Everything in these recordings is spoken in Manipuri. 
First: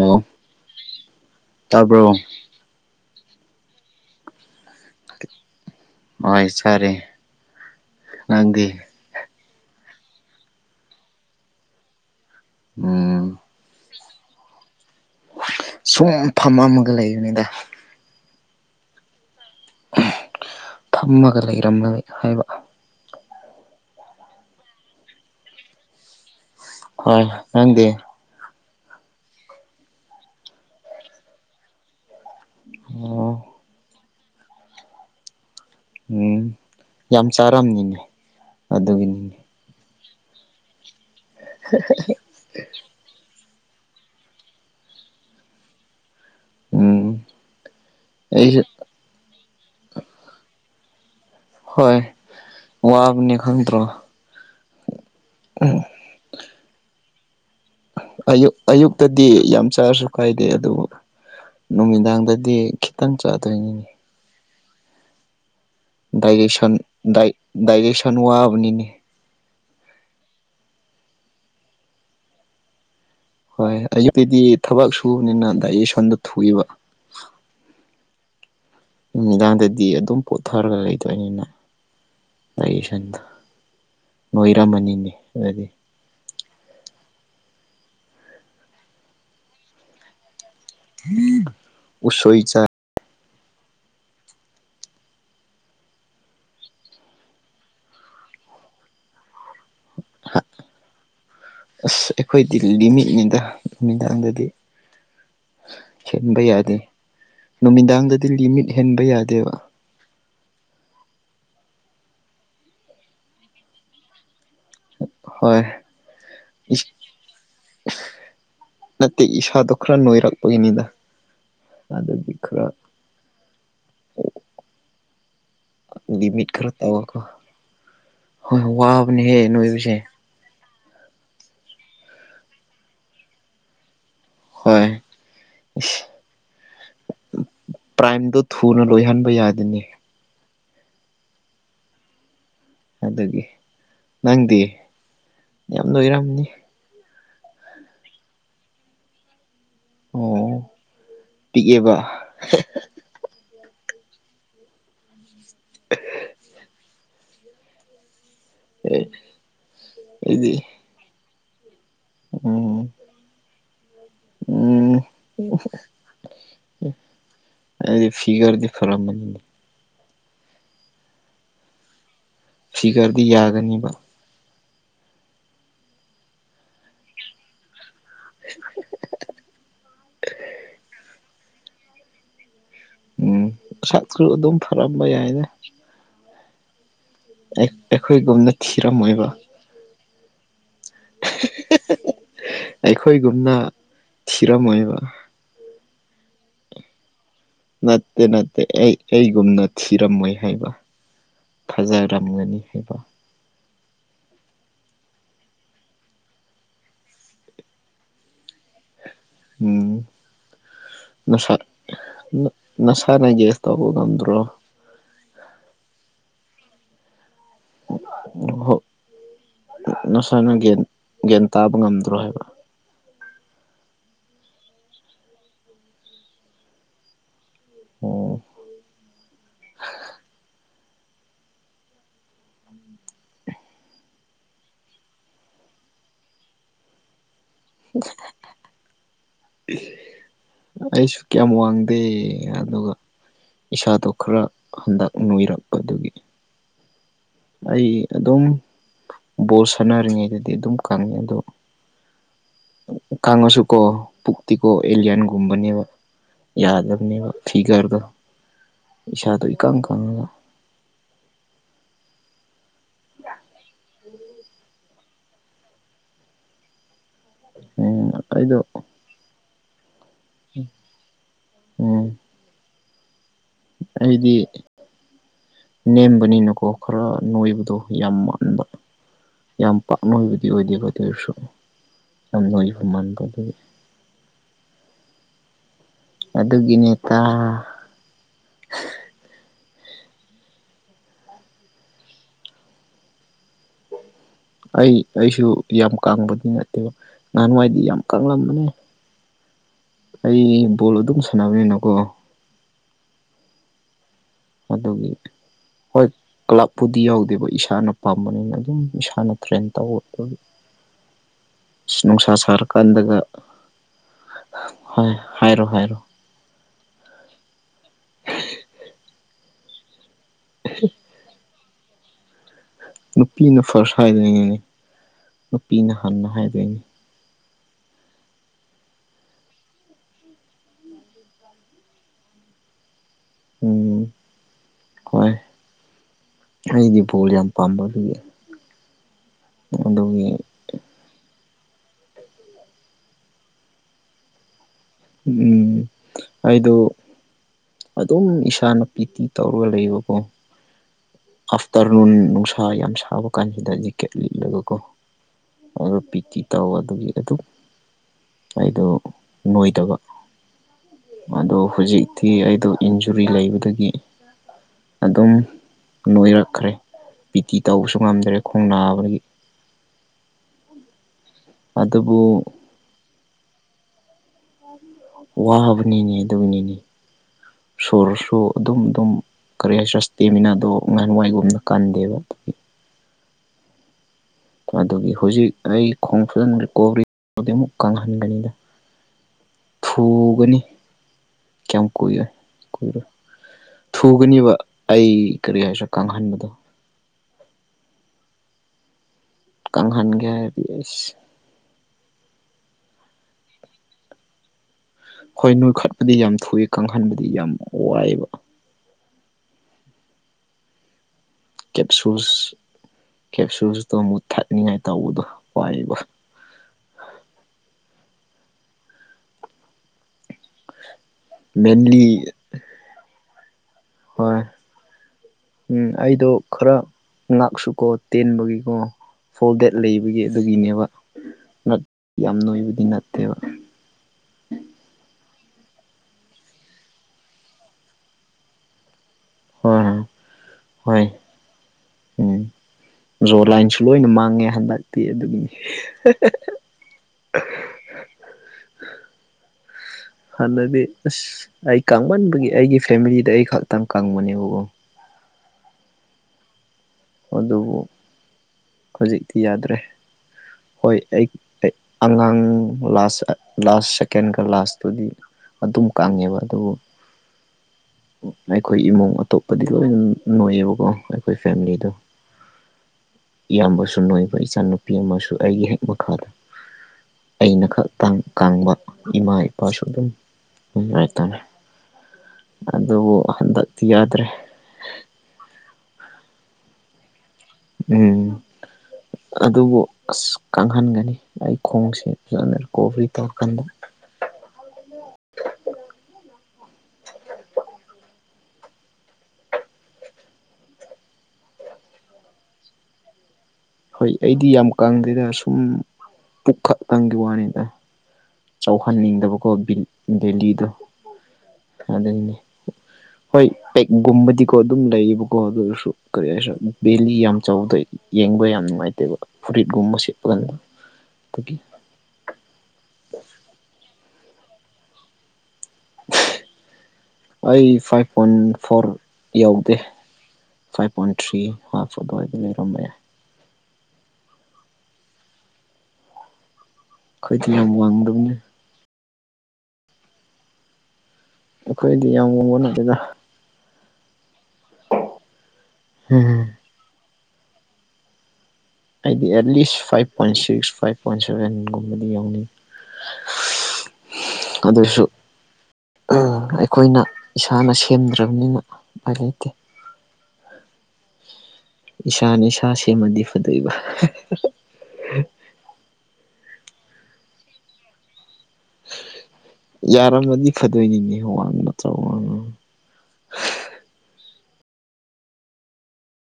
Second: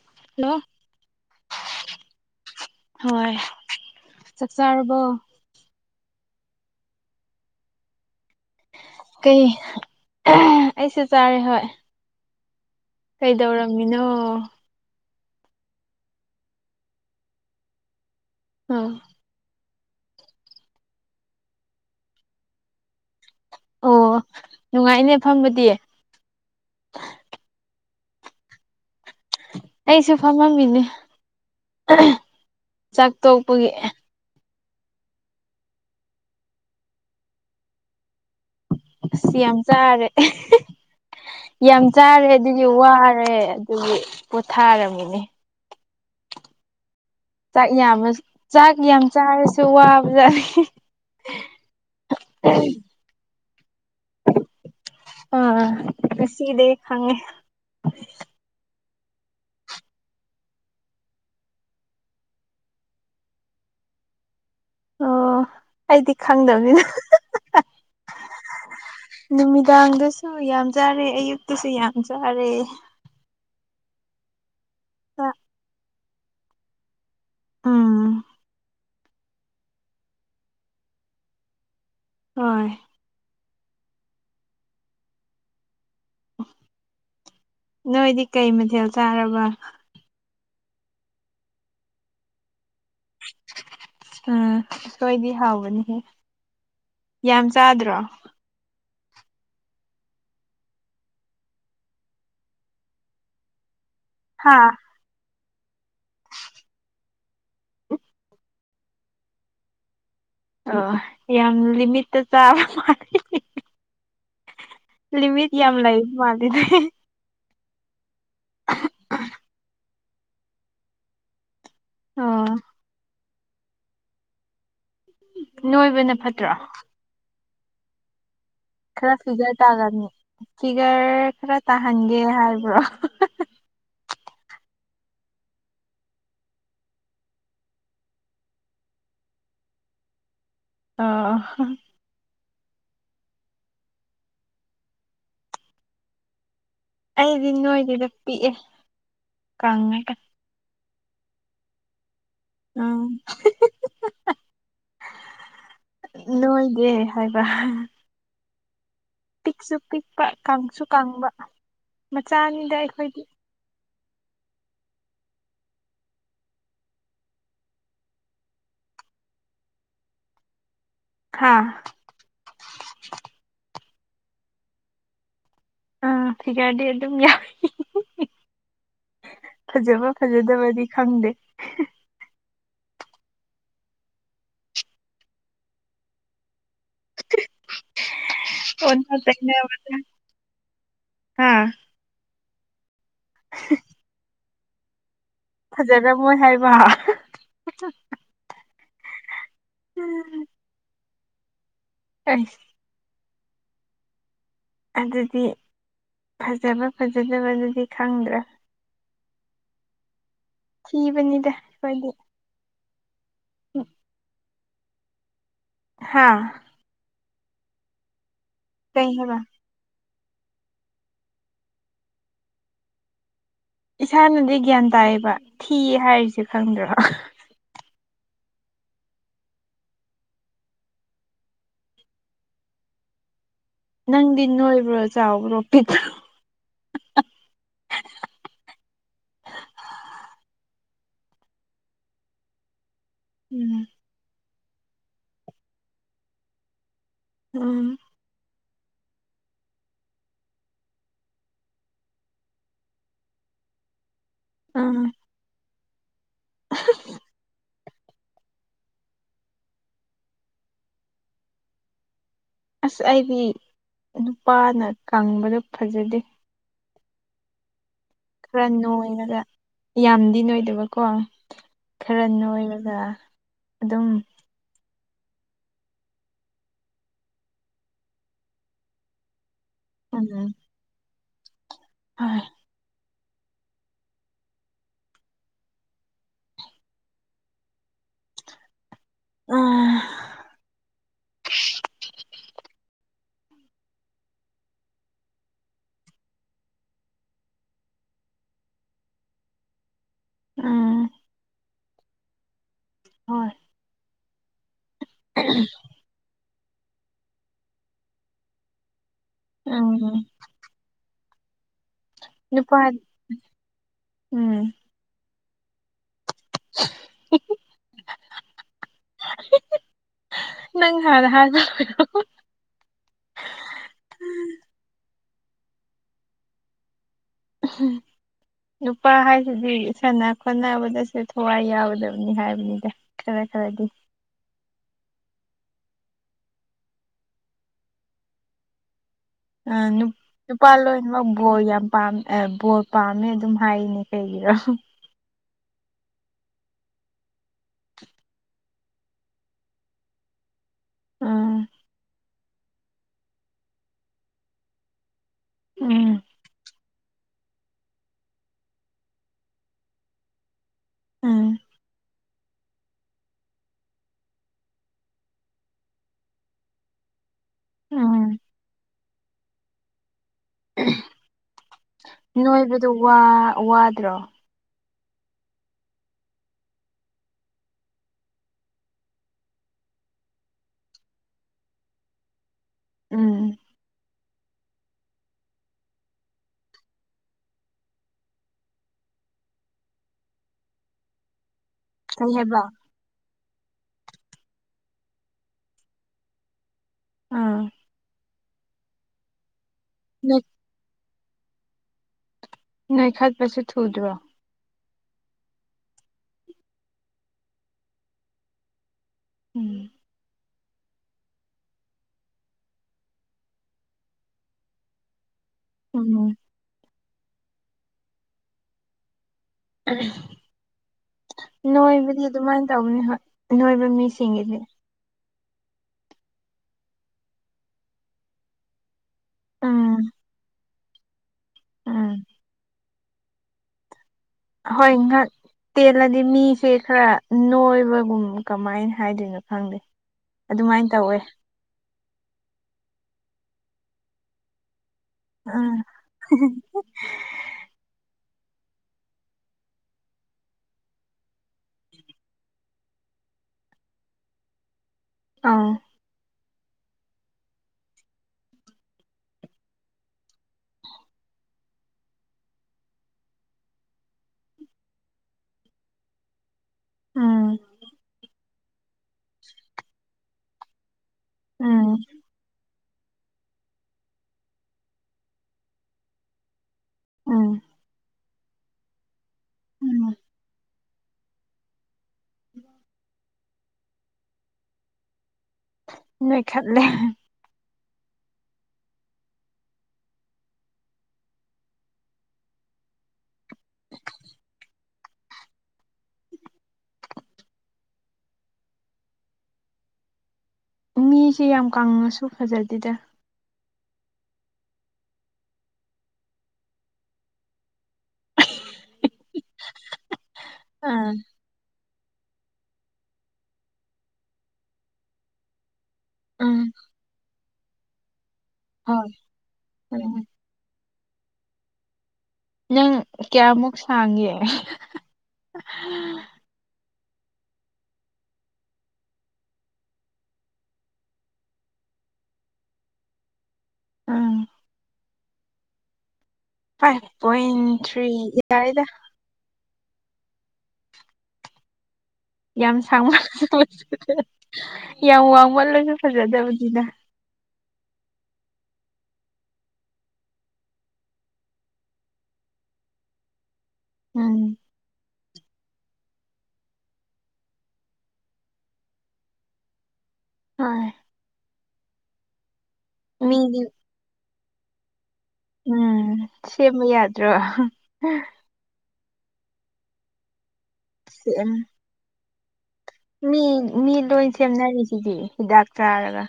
ꯑꯣ ꯍꯜꯂꯣ ꯇꯥꯄ ꯍꯣꯏ ꯆꯥꯛꯆꯥꯥꯔꯕꯣ ꯍꯣꯏ ꯐꯔꯦ ꯅꯪꯗꯦ ꯀꯩ ꯑꯩꯁꯨ ꯆꯥꯔꯦ ꯍꯣꯏ ꯎꯝ ꯀꯩꯗꯧꯔꯝꯃꯤꯅꯣ ꯁꯨꯝꯐꯝꯝ ꯑꯃꯒ ꯂꯩꯕꯅꯤꯗ ꯎꯝ ꯐꯝꯃꯒ ꯂꯩꯔꯝꯂꯣꯏ ꯍꯥꯏꯕ ꯑꯣ ꯅꯨꯡꯉꯥꯏꯅꯦ ꯐꯝꯕꯗꯤ ꯍꯣꯏ ꯈꯪꯗꯦ ꯑꯩꯁꯨ ꯐꯝꯃꯝꯃꯤꯅꯦ ꯆꯥꯛ ꯑꯣ ꯇꯣꯛꯄꯒꯤ ꯎꯝ ꯌꯥꯝ ꯆꯥꯔꯝꯅꯤꯅꯦ ꯑꯗꯨꯒꯤ ꯑ ꯌꯥꯝ ꯆꯥꯔꯦ ꯌꯥꯝ ꯆꯥꯔꯦ ꯑꯗꯨꯒꯤ ꯋꯥꯔꯦ ꯑꯗꯨꯕꯨ ꯄꯣꯊꯥꯔꯝꯃꯅꯦ ꯎꯝ ꯆꯥꯛ ꯌꯥꯝ ꯑꯩꯁꯨ ꯆꯥꯛ ꯌꯥꯝ ꯆꯥꯔꯁꯨ ꯋꯥꯕꯖꯥꯠꯦ ꯍꯣꯏ ꯋꯥꯕꯅꯤ ꯈꯪꯗ꯭ꯔꯣ ꯑꯣ ꯁꯤꯗꯦ ꯈꯪꯉꯦ ꯑꯌꯨ ꯑꯌꯨꯛꯇꯗꯤ ꯌꯥꯝ ꯆꯥꯔꯁꯨ ꯀꯥꯏꯗꯦ ꯑꯗꯨꯕꯨ ꯅꯨꯃꯤꯗꯥꯡꯗꯗꯤ ꯈꯤꯇꯪ ꯆꯥꯗꯣꯏꯅꯤꯅꯦ ꯑꯣ ꯑꯩꯗꯤ ꯗꯥꯏꯔꯦꯛꯁꯟ ꯈꯪꯗꯕꯅꯤꯅ ꯗꯥꯏꯔꯦꯛꯁꯟ ꯋꯥꯕꯅꯤꯅꯦ ꯅꯨꯃꯤꯗꯥꯡꯗꯁꯨ ꯌꯥꯝ ꯆꯥꯔꯦ ꯑꯌꯨꯛꯇꯁꯨ ꯌꯥꯝ ꯆꯥꯔꯦ ꯍꯣꯏ ꯑꯌꯨꯛꯇꯀꯤꯗꯤ ꯊꯕꯛ ꯆꯥꯛ ꯁꯨꯕꯅꯤꯅ ꯗꯥꯏꯖꯦꯁꯟꯗ ꯊꯣꯛꯏꯕ ꯑꯥ ꯅꯨꯃꯤꯗꯥꯡꯗꯗꯤ ꯑꯗꯨꯝ ꯄꯣꯊꯔꯒ ꯂꯩꯗꯣꯏꯅꯤꯅ ꯍꯣꯏ ꯂꯥꯏ ꯌꯦꯁꯟꯗ ꯅꯣꯏꯔꯝꯃꯅꯤꯅꯦ ꯑꯗꯨꯗꯤ ꯅꯣꯏꯗꯤ ꯀꯩ ꯃꯊꯦꯜ ꯆꯥꯔꯕ ꯎꯁꯣꯏ ꯆ ꯎꯝ ꯁꯁꯣꯏꯗꯤ ꯍꯥꯎꯕꯅꯤꯍꯦ ꯌꯥꯝ ꯆꯥꯗ꯭ꯔꯣ ꯑꯁ ꯑꯩꯈꯣꯏꯗꯤ ꯅꯨꯃꯤꯠꯃꯤꯗꯥꯡ ꯅꯨꯃꯤꯗꯥꯡꯗꯗꯤ ꯍꯥ ꯍꯦꯟꯕ ꯌꯥꯗꯦ ꯅꯨꯃꯤꯗꯥꯡꯗꯗꯤ ꯂꯤꯃꯤꯠ ꯍꯦꯟꯕ ꯌꯥꯗꯦꯕ ꯑꯣ ꯌꯥꯝ ꯂꯤꯃꯤꯠꯇ ꯆꯥꯕ ꯃꯥꯂꯦ ꯂꯤꯃꯤꯠ ꯍꯣꯏ ꯌꯥꯝ ꯂꯩ ꯃꯥꯜꯂꯤꯗꯤ ꯅꯠꯇꯦ ꯏꯁꯥꯗꯣ ꯈꯔ ꯅꯣꯏꯔꯛꯄꯒꯤꯅꯤꯗ ꯑꯗꯨꯗꯤ ꯑꯣ ꯈꯔ ꯅꯣꯏꯕꯅ ꯂꯤꯃꯤꯠ ꯐꯠꯇ꯭ꯔꯥ ꯈꯔ ꯇꯧꯔꯀꯣ ꯍꯣꯏ ꯈꯔ ꯋꯥꯕꯅꯦꯍꯦ ꯐꯤꯒꯔ ꯅꯣꯏꯕꯁꯦ ꯇꯥꯒꯅꯤ ꯐꯤꯒꯔ ꯈꯔ ꯇꯥꯍꯟꯒꯦ ꯍꯥꯏꯕ꯭ꯔꯣ ꯍꯣꯏ ꯄ꯭ꯔꯥꯏꯝꯗꯣ ꯊꯨꯅ ꯂꯣꯏꯍꯟꯕ ꯌꯥꯗꯅꯤ ꯑ ꯑꯗꯨꯗꯒꯤ ꯅꯪꯗꯤ ꯌꯥꯝ ꯂꯣꯏꯔꯝꯅꯤ ꯑꯩꯗꯤ ꯅꯣꯏꯒꯤꯗ ꯄꯤꯛꯑꯦ ꯀꯪꯉꯦ ꯑꯣ ꯄꯤꯛꯑꯦꯕ [unintelligible] ꯅꯣꯏꯗꯦ ꯍꯥꯏꯕ [unintelligible] ꯄꯤꯛꯁꯨ ꯄꯤꯛꯄ ꯑꯩꯗꯤ ꯀꯥꯡꯁꯨ ꯀꯥꯡꯕ ꯃꯆꯥ ꯑꯅꯤꯗ ꯎꯝ ꯑꯩꯈꯣꯏꯗꯤ ꯎꯝ ꯑꯩꯗꯤ ꯐꯤꯒꯔꯗꯤ ꯐꯔꯝꯅꯤ ꯍꯥꯥ ꯐꯤꯒꯔꯗꯤ ꯌꯥꯒꯅꯤꯕ ꯑꯥ ꯊꯤꯒꯗꯤ ꯑꯗꯨ ꯑꯗꯨꯝ ꯌꯥ ꯐꯖꯕ ꯐꯖꯗꯕꯗꯤ ꯈꯪꯗꯦ ꯎꯝ ꯁꯛꯁꯨ ꯑꯗꯨꯝ ꯐꯔꯝꯕ ꯌꯥꯏꯅꯦ ꯑꯦ ꯑꯦꯈꯣꯏ ꯒꯨꯝ ꯅ ꯑꯣꯩꯅ ꯍꯥꯥ ꯑꯩꯈꯣꯏꯒꯨꯝꯅ ꯊꯤꯔꯝꯃꯣꯏꯕ ꯐꯥꯖꯔꯝ ꯃꯣꯏ ꯍꯥꯏꯕ ꯅꯠꯇꯦ ꯅꯠꯇꯦ ꯑꯩ ꯑꯩꯒꯨꯝꯅ ꯊꯤꯔꯝꯃꯣꯏ ꯍꯥꯏꯕ ꯈꯖꯥ ꯔꯝꯅꯤ ꯑꯩꯁ ꯍꯥꯏꯩꯕ ꯑꯗꯨꯗꯤ ꯐꯖꯕ ꯐꯖꯗꯕꯗꯨꯗꯤ ꯈꯪꯗ꯭ꯔꯥ ꯎꯝ ꯊꯤꯕꯅꯤꯗ ꯃꯥꯗꯤ ꯅꯁꯥꯅꯒꯦꯁ ꯇꯒꯣꯗꯟ꯭ꯔꯣ ꯍꯥꯥ [unintelligible] ꯀꯩ ꯍꯥꯏꯕ ꯅꯁꯥꯅ ꯒ ꯒꯟ ꯇꯥꯕ ꯉꯝꯗ꯭ꯔꯣ ꯍꯥꯏꯕ ꯏꯁꯥꯅꯗꯤ ꯒ꯭ꯌꯥꯟ ꯇꯥꯏꯌꯦꯕ ꯊꯤ ꯍꯥꯏꯔꯤꯁꯦ ꯈꯪꯗ꯭ꯔꯣ ꯑꯣ ꯎꯝ ꯅꯪꯗꯤ ꯅꯣꯏꯕ꯭ꯔꯣ ꯆꯥꯎꯕ꯭ꯔꯣ ꯄꯤꯠꯇ꯭ꯔꯣ [unintelligible] ꯑꯩꯁꯨ ꯀꯌꯥꯝ ꯋꯥꯡꯗꯦ ꯑꯗꯨꯒ ꯎꯝ ꯏꯁꯥꯗꯣ ꯈꯔ ꯍꯟꯗꯛ ꯅꯣꯏꯔꯛꯄꯗꯨꯒꯤ ꯑꯩ ꯎꯝ ꯑꯗꯨꯝ ꯕꯣꯜ ꯁꯥꯟꯅꯔꯤꯉꯩꯗꯗꯤ ꯑꯗꯨꯝ ꯀꯪꯉꯦ ꯑꯗꯣ ꯀꯥꯉꯁꯨ ꯀꯧꯕ ꯄꯨꯛꯇꯇ ꯀꯧꯕ ꯎꯝ ꯑꯦꯂꯤꯂꯤꯌꯥꯟꯒꯨꯝꯕꯕ ꯌꯥꯗꯕꯅꯦꯕ ꯐꯤꯒꯔꯗ ꯏꯁꯥꯗꯣ ꯏꯀꯪ ꯈꯪꯉꯒ ꯑꯁ ꯑꯩꯗꯤ ꯅꯨꯄꯥꯅ ꯀꯪꯕꯗꯣ ꯐꯖꯗꯦ ꯎꯝ ꯑꯩꯗꯣ ꯈꯔ ꯅꯣꯏꯔꯒ ꯌꯥꯝꯗꯤ ꯅꯣꯏꯗꯕꯀꯣ ꯎꯝ ꯈꯔ ꯅꯣꯏꯔꯒ ꯑꯗꯨꯝ ꯑꯩꯗꯤ ꯅꯦꯝꯕꯅꯤꯅꯀꯣ ꯈꯔ ꯅꯣꯏꯕꯗꯣ ꯌꯥꯝ ꯃꯥꯟꯕ ꯌꯥꯝ ꯄꯥꯛꯅꯣꯏꯕꯗꯤ ꯎꯝ ꯑꯣꯏꯗꯦꯕ ꯑꯗꯨ ꯑꯣꯏꯔꯁꯨ ꯌꯥꯝ ꯍꯣꯏ ꯅꯣꯏꯕ ꯃꯥꯟꯕ ꯑꯗꯨ ꯑꯗꯨꯒꯤꯅꯤꯗ ꯎꯝ ꯑꯩ ꯑꯩꯁꯨ ꯌꯥꯝ ꯀꯪꯕꯗꯤ ꯅꯠꯇꯦꯕ ꯅꯍꯥꯟꯋꯥꯏꯗꯤ ꯌꯥꯝ ꯀꯂꯝꯕꯅꯦ ꯑꯩ ꯎꯝ ꯕꯣꯜ ꯑꯗꯨꯝ ꯁꯥꯟꯅꯕꯅꯤꯅꯀꯣ ꯍꯣꯏ ꯑꯗꯨꯒꯤ ꯍꯣꯏ ꯀ꯭ꯂꯕꯄꯨꯗꯤ ꯌꯥꯎꯗꯦꯕ ꯏꯁꯥꯅ ꯄꯥꯝꯕꯅꯤꯅ ꯑꯗꯨꯝ ꯏꯁꯥꯅ ꯇ꯭ꯔꯦꯟ ꯇꯧꯕ ꯎꯝ ꯑ ꯅꯨꯡꯁꯥ ꯅꯨꯄꯥ ꯁꯥꯔꯀꯥꯟꯗꯒ ꯎꯝ ꯍꯣꯏ ꯍꯥꯏꯔꯣ ꯍꯥꯏꯔꯣ [inaudible] ꯅꯪ ꯍꯥꯏ ꯅꯨꯄꯤꯅ ꯐꯥꯔꯁ ꯍꯥꯏꯗ꯭ꯣꯏꯉꯅꯦ ꯅꯨꯄꯤꯅ ꯍꯟꯅ ꯍꯥꯏꯗꯣꯏꯅꯤ ꯍꯝ ꯅꯨꯄꯥ ꯍꯥꯏꯁꯤꯗꯤ ꯁꯥꯟꯅ ꯈꯣꯠꯅꯕꯗꯁꯨ ꯊꯋꯥꯏ ꯌꯥꯎꯒꯗꯕꯅꯤ ꯍꯥꯏꯕꯅꯤꯗ ꯈꯔ ꯈꯔꯗꯤ ꯎꯝ ꯍꯣꯏ ꯑꯩꯒꯤ ꯕꯣꯜ ꯌꯥꯝ ꯄꯥꯝꯕ ꯑꯗꯨꯒꯤ ꯑ ꯑꯗꯨꯒꯤ ꯅꯨꯄꯥ ꯂꯣꯏꯅꯃꯛ ꯕꯣꯔꯜ ꯌꯥꯝ ꯄꯥꯝꯃꯦ ꯕꯣꯔꯜ ꯄꯥꯝꯃꯦ ꯑꯗꯨꯝ ꯍꯥꯏꯔꯤꯅꯦ ꯀꯩꯒꯤꯔꯣ ꯎꯝ ꯑꯩꯗꯨ ꯑꯗꯨꯝ ꯏꯁꯥꯅ ꯄꯤ ꯇꯤ ꯇꯧꯔꯒ ꯂꯩꯕꯀꯣ ꯎꯝ ꯑꯐꯇꯔꯅꯟ ꯅꯨꯡꯁꯥ ꯌꯥꯝ ꯌꯥꯝ ꯁꯥꯕꯀꯥꯟ ꯆꯗ ꯦꯀꯦꯠ ꯂꯒ ꯀꯧꯕ ꯑꯗꯨꯒ ꯎꯝ ꯄꯤꯇꯤ ꯇꯧ ꯑꯗꯨꯒꯤ ꯑꯗꯨ ꯑꯩꯗꯣ ꯅꯣꯏꯗꯕ ꯑꯗꯣ ꯎꯝ ꯍꯧꯖꯤꯛꯇꯤ ꯑꯩꯗꯣ ꯏꯟꯖꯨꯔꯤ ꯂꯩꯕꯗꯒꯤ ꯑꯗꯨꯝ ꯅꯣꯏꯔꯛꯈ꯭ꯔꯦ ꯕꯤ ꯇꯤ ꯇꯧꯕꯁꯨ ꯉꯝꯗ꯭ꯔꯦ ꯎꯝ ꯈꯣꯡ ꯅꯥꯕꯗꯒꯤ ꯑꯗꯨꯕꯨ ꯅꯣꯏꯕꯗꯣ ꯋꯥꯗ꯭ꯔꯣ ꯋꯥꯕꯅꯤꯅꯦ ꯑꯗꯨꯒꯤꯅꯤꯅꯦ ꯁꯣꯔꯁꯨ ꯑꯗꯨꯝ ꯑꯗꯨꯝ ꯀꯔꯤ ꯍꯥꯏ ꯆꯁꯇꯦꯃꯤꯅ ꯑꯗꯣ ꯑꯍꯥꯟ ꯋꯥꯏꯒꯨꯝꯅ ꯀꯟꯗꯦꯕ ꯎꯝ ꯑꯗꯨꯒꯤ ꯍꯧꯖꯤꯛ ꯑꯩ ꯈꯣꯡ ꯐꯨꯗꯅ ꯀꯣꯔꯤꯗꯤ ꯑꯃꯨꯛ ꯀꯪꯍꯟꯒꯅꯤꯗ ꯊꯨꯒꯅꯤ ꯀ ꯀꯨꯏꯔꯣꯏ ꯀꯩ ꯍꯥꯏꯕ ꯀꯨꯏꯔꯣꯏ ꯊꯨꯒꯅꯦꯕ ꯑꯩ ꯀꯔꯤ ꯍꯥꯏꯁꯤ꯭ꯔꯥ ꯀꯥꯡꯪꯍꯟꯕꯗꯣ ꯑꯥ ꯀꯪꯍꯟꯒꯦ ꯅꯣꯏ ꯍꯥꯏꯔꯗꯤ ꯑꯩꯁ ꯅꯣꯏꯈꯥ ꯄꯁꯤ ꯊꯧꯗꯣ ꯍꯣꯏ ꯅꯣꯏꯈꯠꯄꯗꯤ ꯌꯥꯝ ꯊꯨꯏ ꯀꯪꯍꯟꯕꯗꯤ ꯌꯥꯝ ꯋꯥꯏꯑꯕ ꯎꯝ ꯀꯦꯞꯁꯨꯁ ꯀꯦꯞꯁꯨꯁꯇꯣ ꯑꯃꯨꯛ ꯊꯛꯅꯤꯡꯉꯥꯏ ꯇꯧꯕꯗꯣ ꯋꯥꯏꯑꯦꯕ ꯎ ꯅꯣꯏꯕꯗꯤ ꯃꯦꯟꯂꯤ ꯑꯗꯨꯃꯥꯏꯅ ꯇꯧꯕꯅꯤ ꯍꯣꯏ ꯅꯣꯏꯕ ꯍꯣꯏ ꯃꯤꯁꯤꯡꯒꯤꯗꯤ ꯎꯝ ꯑꯩꯗꯣ ꯈꯔ ꯉꯥꯛꯁꯨꯀꯣ ꯇꯦꯟꯕꯒꯤꯀꯣ ꯐꯣꯜ ꯗꯦꯠ ꯎꯝ ꯂꯩꯕꯒꯤ ꯑꯗꯨꯒꯤꯅꯦꯕ ꯎꯝ ꯌꯥꯝ ꯅꯣꯏꯕꯗꯤ ꯅꯠꯇꯦꯕ ꯍꯣꯏ ꯉꯥꯛ ꯇꯦꯜꯂꯗꯤ ꯃꯤꯁꯦ ꯈꯔ ꯅꯣꯏꯕꯒꯨꯝ ꯀꯃꯥꯏꯅ ꯍꯥꯏꯗꯣꯏꯅꯣ ꯈꯪꯗꯦ ꯍꯣꯏ ꯑꯗꯨꯃꯥꯏꯅ ꯍꯣꯏ ꯍꯣꯏ ꯇꯧꯋꯦ ꯔꯖꯣ ꯂꯥꯏꯟꯁꯨ ꯂꯣꯏꯅ ꯃꯥꯡꯉꯦ ꯍꯟꯗꯛꯇꯤ ꯑꯗꯨꯒꯤꯅꯤ ꯎꯝ [unintelligible] ꯍꯥꯟꯅꯗꯤ ꯑꯁ ꯑꯩ ꯀ ꯀꯥꯡꯃꯟꯕꯒꯤ ꯑꯩꯒꯤ ꯐꯦꯃꯤꯂꯤꯗ ꯑꯩ ꯈꯛꯇꯪ ꯀꯪꯕꯅꯦꯕꯀꯣ ꯑꯥ ꯑꯗꯨꯕꯨ ꯍꯧꯖꯤꯛꯇꯤ ꯌꯥꯗ꯭ꯔꯦ ꯍꯣꯏ ꯑꯩ ꯑꯉꯥꯡ ꯂꯥꯁ ꯂꯥꯁ ꯁꯦꯀꯦꯟꯒ ꯂꯥꯁꯇꯨꯗꯤ ꯑꯗꯨꯝ ꯀꯪꯉꯦꯕ ꯑꯗꯨꯕꯨ ꯎꯥ ꯑꯩꯈꯣꯏ ꯏꯃꯨꯡ ꯑꯇꯣꯞꯄꯗꯤ ꯂꯣꯏꯅ ꯅꯣꯏꯌꯦꯕꯀꯣ ꯑꯩꯈꯣꯏ ꯐꯦꯃꯤꯂꯤꯗꯣ ꯎꯝ ꯏꯌꯥꯝꯕꯁꯨ ꯅꯣꯏꯕ ꯏꯆꯥꯅꯨꯄꯤ ꯑꯃꯁꯨ ꯑꯩꯒꯤ ꯍꯦꯛ ꯃꯈꯥꯗ ꯎꯝ ꯑꯩꯅ ꯈꯛꯇꯥꯡ ꯀꯥꯡꯕ ꯏꯃꯥ ꯏꯄꯥꯁꯨ ꯑꯗꯨꯝꯝ ꯎꯝ ꯂꯥꯏ ꯇꯝꯃꯦ ꯑꯗꯨꯕꯨ ꯍꯟꯗꯛꯇꯤ ꯌꯥꯗ꯭ꯔꯦ ꯏꯈꯥꯂꯦ ꯎꯝ ꯑꯗꯨꯕꯨ ꯑꯁ ꯀꯪꯍꯟꯒꯅꯤ ꯑꯩ ꯈꯣꯡꯁꯦ ꯐꯖꯅ ꯔꯤꯀꯣꯚꯔꯤ ꯇꯧꯔꯀꯥꯟꯗ ꯃꯤꯁꯦ ꯌꯥꯝ ꯀꯪꯉꯁꯨ ꯐꯖꯗꯦꯗ ꯍꯣꯏ ꯑꯩꯗꯤ ꯌꯥꯝ ꯀꯪꯗꯦꯗ ꯁꯨꯝ ꯄꯨꯛꯈꯛꯇꯪꯒꯤ ꯋꯥꯅꯤꯅ ꯆꯥꯎꯧꯍꯟꯅꯤꯡꯗꯕꯀꯣ ꯕꯦꯂꯤꯗꯣ ꯑꯥ ꯑꯗꯨꯗꯩꯅꯦ ꯍꯣꯏ ꯄꯦꯛꯒꯨꯝꯕꯗꯤꯀꯣ ꯑꯗꯨꯝ ꯂꯩꯌꯦꯕꯀꯣ ꯑꯗꯨꯔꯁꯨ ꯀꯔꯤ ꯍꯥꯏ ꯎꯝ ꯕꯦꯂꯤ ꯌꯥꯝ ꯆꯥꯎꯗꯦ ꯌꯦꯡꯕ ꯌꯥꯝ ꯌꯥꯝ ꯍꯣꯏ ꯅꯨꯡꯉꯥꯏꯇꯦꯕ ꯐꯨꯔꯤꯠꯀꯨꯝꯕ ꯎꯝ ꯁꯦꯠꯄ ꯀꯟꯗ ꯑꯗꯨꯒꯤ ꯅꯪ ꯀꯌꯥꯃꯨꯛ ꯁꯥꯡꯒꯦ ꯑꯩ ꯐꯥꯏꯚ ꯄꯣꯏꯟ ꯐꯣꯔ ꯌꯎꯗꯦ ꯐꯥꯏꯚ ꯄꯣꯏꯟ ꯊ꯭ꯔꯤ ꯐꯞ ꯑꯗꯨꯋꯥꯏꯗ ꯂꯩꯔꯝꯕ ꯌꯥꯏ ꯎꯝ ꯐꯥꯏꯚ ꯑꯩꯈꯣꯏꯗꯤ ꯄꯣꯏꯟ ꯌꯥꯝ ꯊ꯭ꯔꯤ ꯋꯥꯡꯗꯕꯅꯤ ꯌꯥꯔꯦꯗ ꯑꯩꯈꯣꯏꯗꯤ ꯌꯥꯝ ꯋꯥꯡꯕ ꯌꯥꯝ ꯅꯠꯇꯦꯗ ꯁꯥꯡꯃꯜꯂ ꯂꯁꯨ ꯌꯥꯝ ꯋꯥꯡꯃꯜꯂꯣꯏꯁꯨ ꯎꯝ ꯐꯖꯗꯕꯅꯤꯅ ꯑꯩꯗꯤ at least five point six five point ꯁꯚꯦꯟꯒꯨꯝꯕꯗꯤ ꯌꯥꯎꯅꯩ ꯎꯝ ꯑꯗꯁꯨ ꯑꯩꯈꯣꯏꯅ ꯏꯁꯥꯅ ꯁꯦꯝꯗ꯭ꯔꯕꯅꯤꯅ ꯍꯥꯏ ꯂꯩꯇꯦ ꯍꯣꯏ ꯏꯁꯥꯅ ꯏꯁꯥ ꯁꯦꯝꯃꯗꯤ ꯃꯤꯗꯤ ꯐꯗꯣꯛꯕ ꯎꯝ ꯁꯦꯝꯕ ꯌꯥꯗ꯭ꯔꯣ ꯌꯥꯔꯝꯃꯗꯤ ꯐꯗꯣꯏꯅꯤꯅꯦꯡ ꯅꯠꯇ꯭ꯔ ꯋꯥ ꯃꯤ ꯃꯤ ꯂꯣꯏ ꯁꯦꯝꯅꯔꯤꯁꯤꯗꯤ ꯍꯤꯗꯥꯛ ꯆꯥꯔꯒ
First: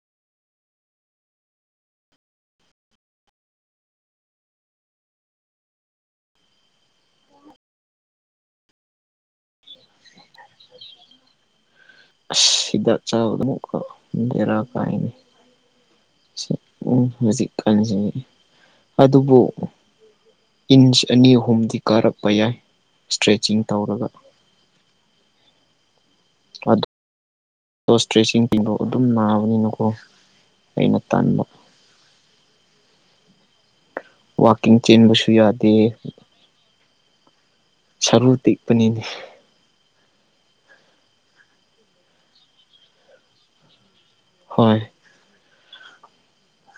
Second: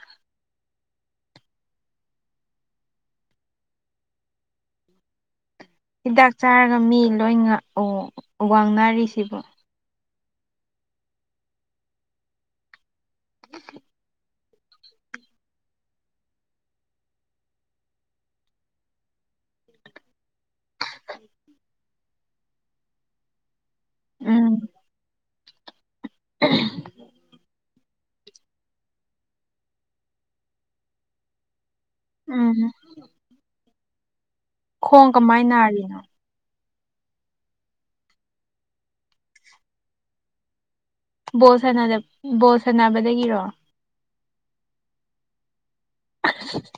ꯍꯤꯗꯥꯛ ꯆꯥꯔꯒ ꯃꯤ ꯂꯣꯏ ꯋꯥꯡꯅꯔꯤꯁꯤꯕ ꯁꯤꯗꯥꯛ ꯆ ꯑꯗꯨꯀ ꯗꯦꯔꯥ ꯀꯥꯏꯅꯤ ꯎ ꯍꯧꯖꯤꯛꯀꯥꯟꯁꯤꯅꯤ ꯑꯗꯨꯕꯨ ꯏꯟꯁ ꯑꯅꯤ ꯑꯍꯨꯝꯗꯤ ꯀꯥꯔꯛꯄ ꯌꯥꯏ ꯏꯁꯇ꯭ꯔꯦꯆꯤꯡ ꯇꯧꯔꯒ ꯎꯝ ꯑ [unintelligible] ꯑꯣ ꯏꯁꯇ꯭ꯔꯦꯁꯤꯡꯁꯤꯡꯤꯡꯗꯣ ꯑꯗꯨꯝ ꯅꯥꯕꯅꯤꯅꯀꯣ ꯑꯩꯅ ꯇꯟꯥꯟꯕ ꯎꯝ ꯋꯥꯋꯥꯛꯀꯤꯡ ꯈꯣꯡ ꯆꯦꯟꯕꯁꯨ ꯀꯃꯥꯏꯅ ꯌꯥꯗꯦ ꯅꯥꯔꯤꯅꯣ ꯁꯔꯨ ꯇꯤꯛꯄꯅꯤꯅꯦ ꯕꯣꯜ ꯁꯥꯟꯅ ꯕꯣꯜ ꯁꯥꯟꯅꯕꯗꯒꯤꯔꯣ ꯍꯣꯏ [unintelligible]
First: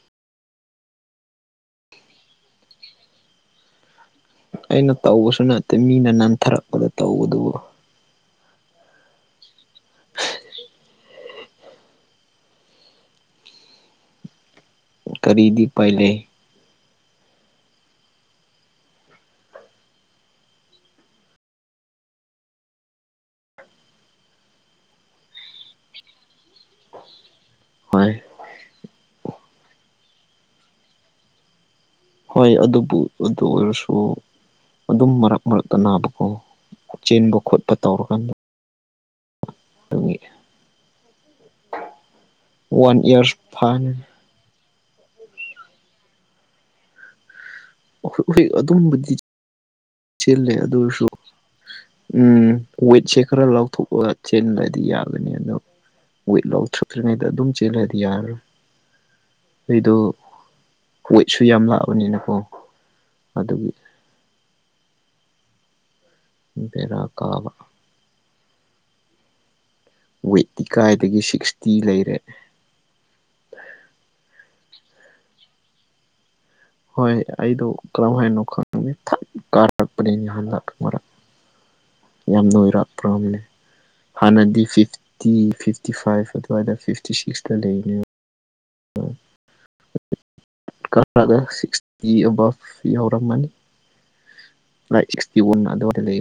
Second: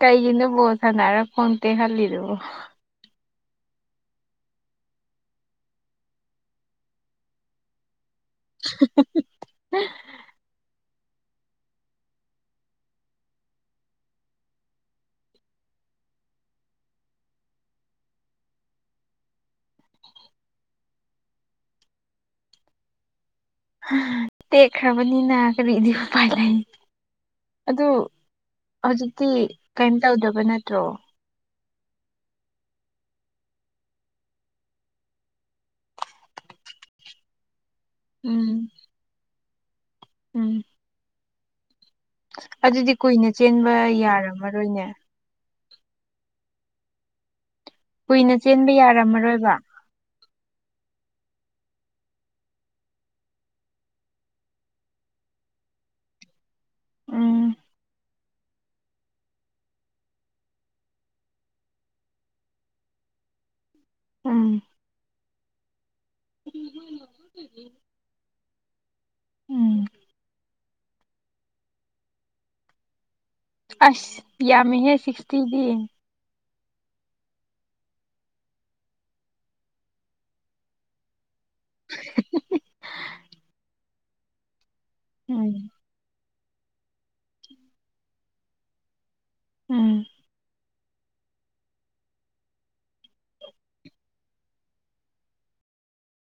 ꯀꯩꯒꯤꯅꯕꯨꯣꯠ ꯁꯥꯟꯅꯔ ꯈꯣꯡꯗꯦ ꯈꯜꯂꯤꯗꯨꯕꯣ ꯑꯩꯅ ꯇꯧꯕꯁꯨ ꯅꯠꯇꯦ ꯃꯤꯅ ꯅꯟꯊꯔꯛꯄꯗ ꯇꯧꯕꯗꯨꯕꯨ [unintelligible] [unintelligible] ꯀꯔꯤꯗꯤ ꯄꯥꯏ ꯂꯩ ꯇꯦꯛꯈ꯭ꯔꯕꯅꯤꯅ ꯀꯔꯤꯗꯤ ꯎ ꯄꯥꯏ ꯂꯩ ꯑꯗꯨ ꯍꯧꯖꯤꯛꯇꯤ ꯀꯩꯅꯝ ꯇꯧꯗꯕ ꯅꯠꯇ꯭ꯔꯣ ꯍꯣꯏ ꯑꯗꯨꯕꯨ ꯑꯗꯨ ꯑꯣꯏꯔꯁꯨ ꯑꯗꯨꯝ ꯃꯔꯛ ꯃꯔꯛꯇ ꯅꯥꯕꯀꯣ ꯆꯦꯟꯕ ꯈꯣꯠꯄ ꯇꯧꯔꯀꯥꯟꯗ ꯎꯝ ꯇꯨꯡꯉꯤ ꯎꯝ ꯑꯗꯨꯗꯤ ꯋꯥꯟ ꯀꯨꯏꯅ ꯏꯌꯥꯔ ꯆꯦꯟꯕ ꯐꯥꯅꯤ ꯌꯥꯔꯝꯃꯔꯣꯏꯅꯦ ꯀꯨꯏꯅ ꯆꯦꯟꯕ ꯌꯥꯔꯝꯃꯔꯣꯏꯕ ꯁꯤ ꯂꯩꯦ ꯑꯗꯨꯁꯨ ꯎꯝ ꯋꯦꯠꯁꯦ ꯈꯔ ꯂꯥꯎꯊꯣꯛꯑꯒ ꯆꯦꯟꯗꯥꯗꯤ ꯌꯥꯒꯅꯤ ꯑꯗꯣ ꯋꯤꯠ ꯂꯧꯊ꯭ꯔꯛꯇ꯭ꯔꯤꯉꯩꯗ ꯑꯗꯨꯝ ꯎꯝ ꯆꯦꯜꯂꯗꯤ ꯌꯥꯔꯣꯏ ꯑꯩꯗꯣ ꯀꯣꯏꯠꯁꯨ ꯌꯥꯝ ꯂꯥꯛꯑꯕꯅꯤꯅꯀꯣ ꯑꯗꯨꯒꯤ ꯎꯝ ꯄꯦꯔ ꯀꯥꯕ ꯎꯝ ꯋꯦꯠꯇꯤ ꯀꯥꯏꯗꯒꯤ ꯁꯤꯛꯁꯇꯤ ꯂꯩꯔꯦ ꯑꯁ ꯌꯥꯝꯃꯤꯍꯦ ꯁꯤꯛꯁꯇꯤꯗꯤ ꯍꯣꯏ ꯑꯩꯗꯣ ꯀꯔꯝ ꯍꯥꯏꯅꯣ ꯈꯪꯅꯤ ꯊꯠ ꯀꯥꯔꯛꯄꯅꯦ ꯅꯍꯥꯟꯗꯥꯛ ꯃꯔꯛ ꯌꯥꯝꯅ ꯑꯣꯏꯔꯛꯄ꯭ꯔ ꯑꯃꯅꯦ ꯍꯥꯟꯅꯗꯤ ꯐꯤꯐꯇꯤ ꯎꯝ ꯐꯤꯐꯇꯤ ꯐꯤꯐꯇꯤ ꯐꯥꯏꯚ ꯑꯗꯨꯋꯥꯏꯗ ꯐꯤꯐꯇꯤ ꯁꯤꯛꯁꯇ ꯂꯩꯔꯤꯅꯤ ꯎꯝ ꯈꯔꯒ ꯁꯤꯛꯁꯇꯤ ꯑꯕꯞ ꯌꯥꯔꯝꯃꯅꯤ [unintelligible] ꯑꯗꯨꯋꯥꯏꯗ ꯂꯩꯌꯦ꯫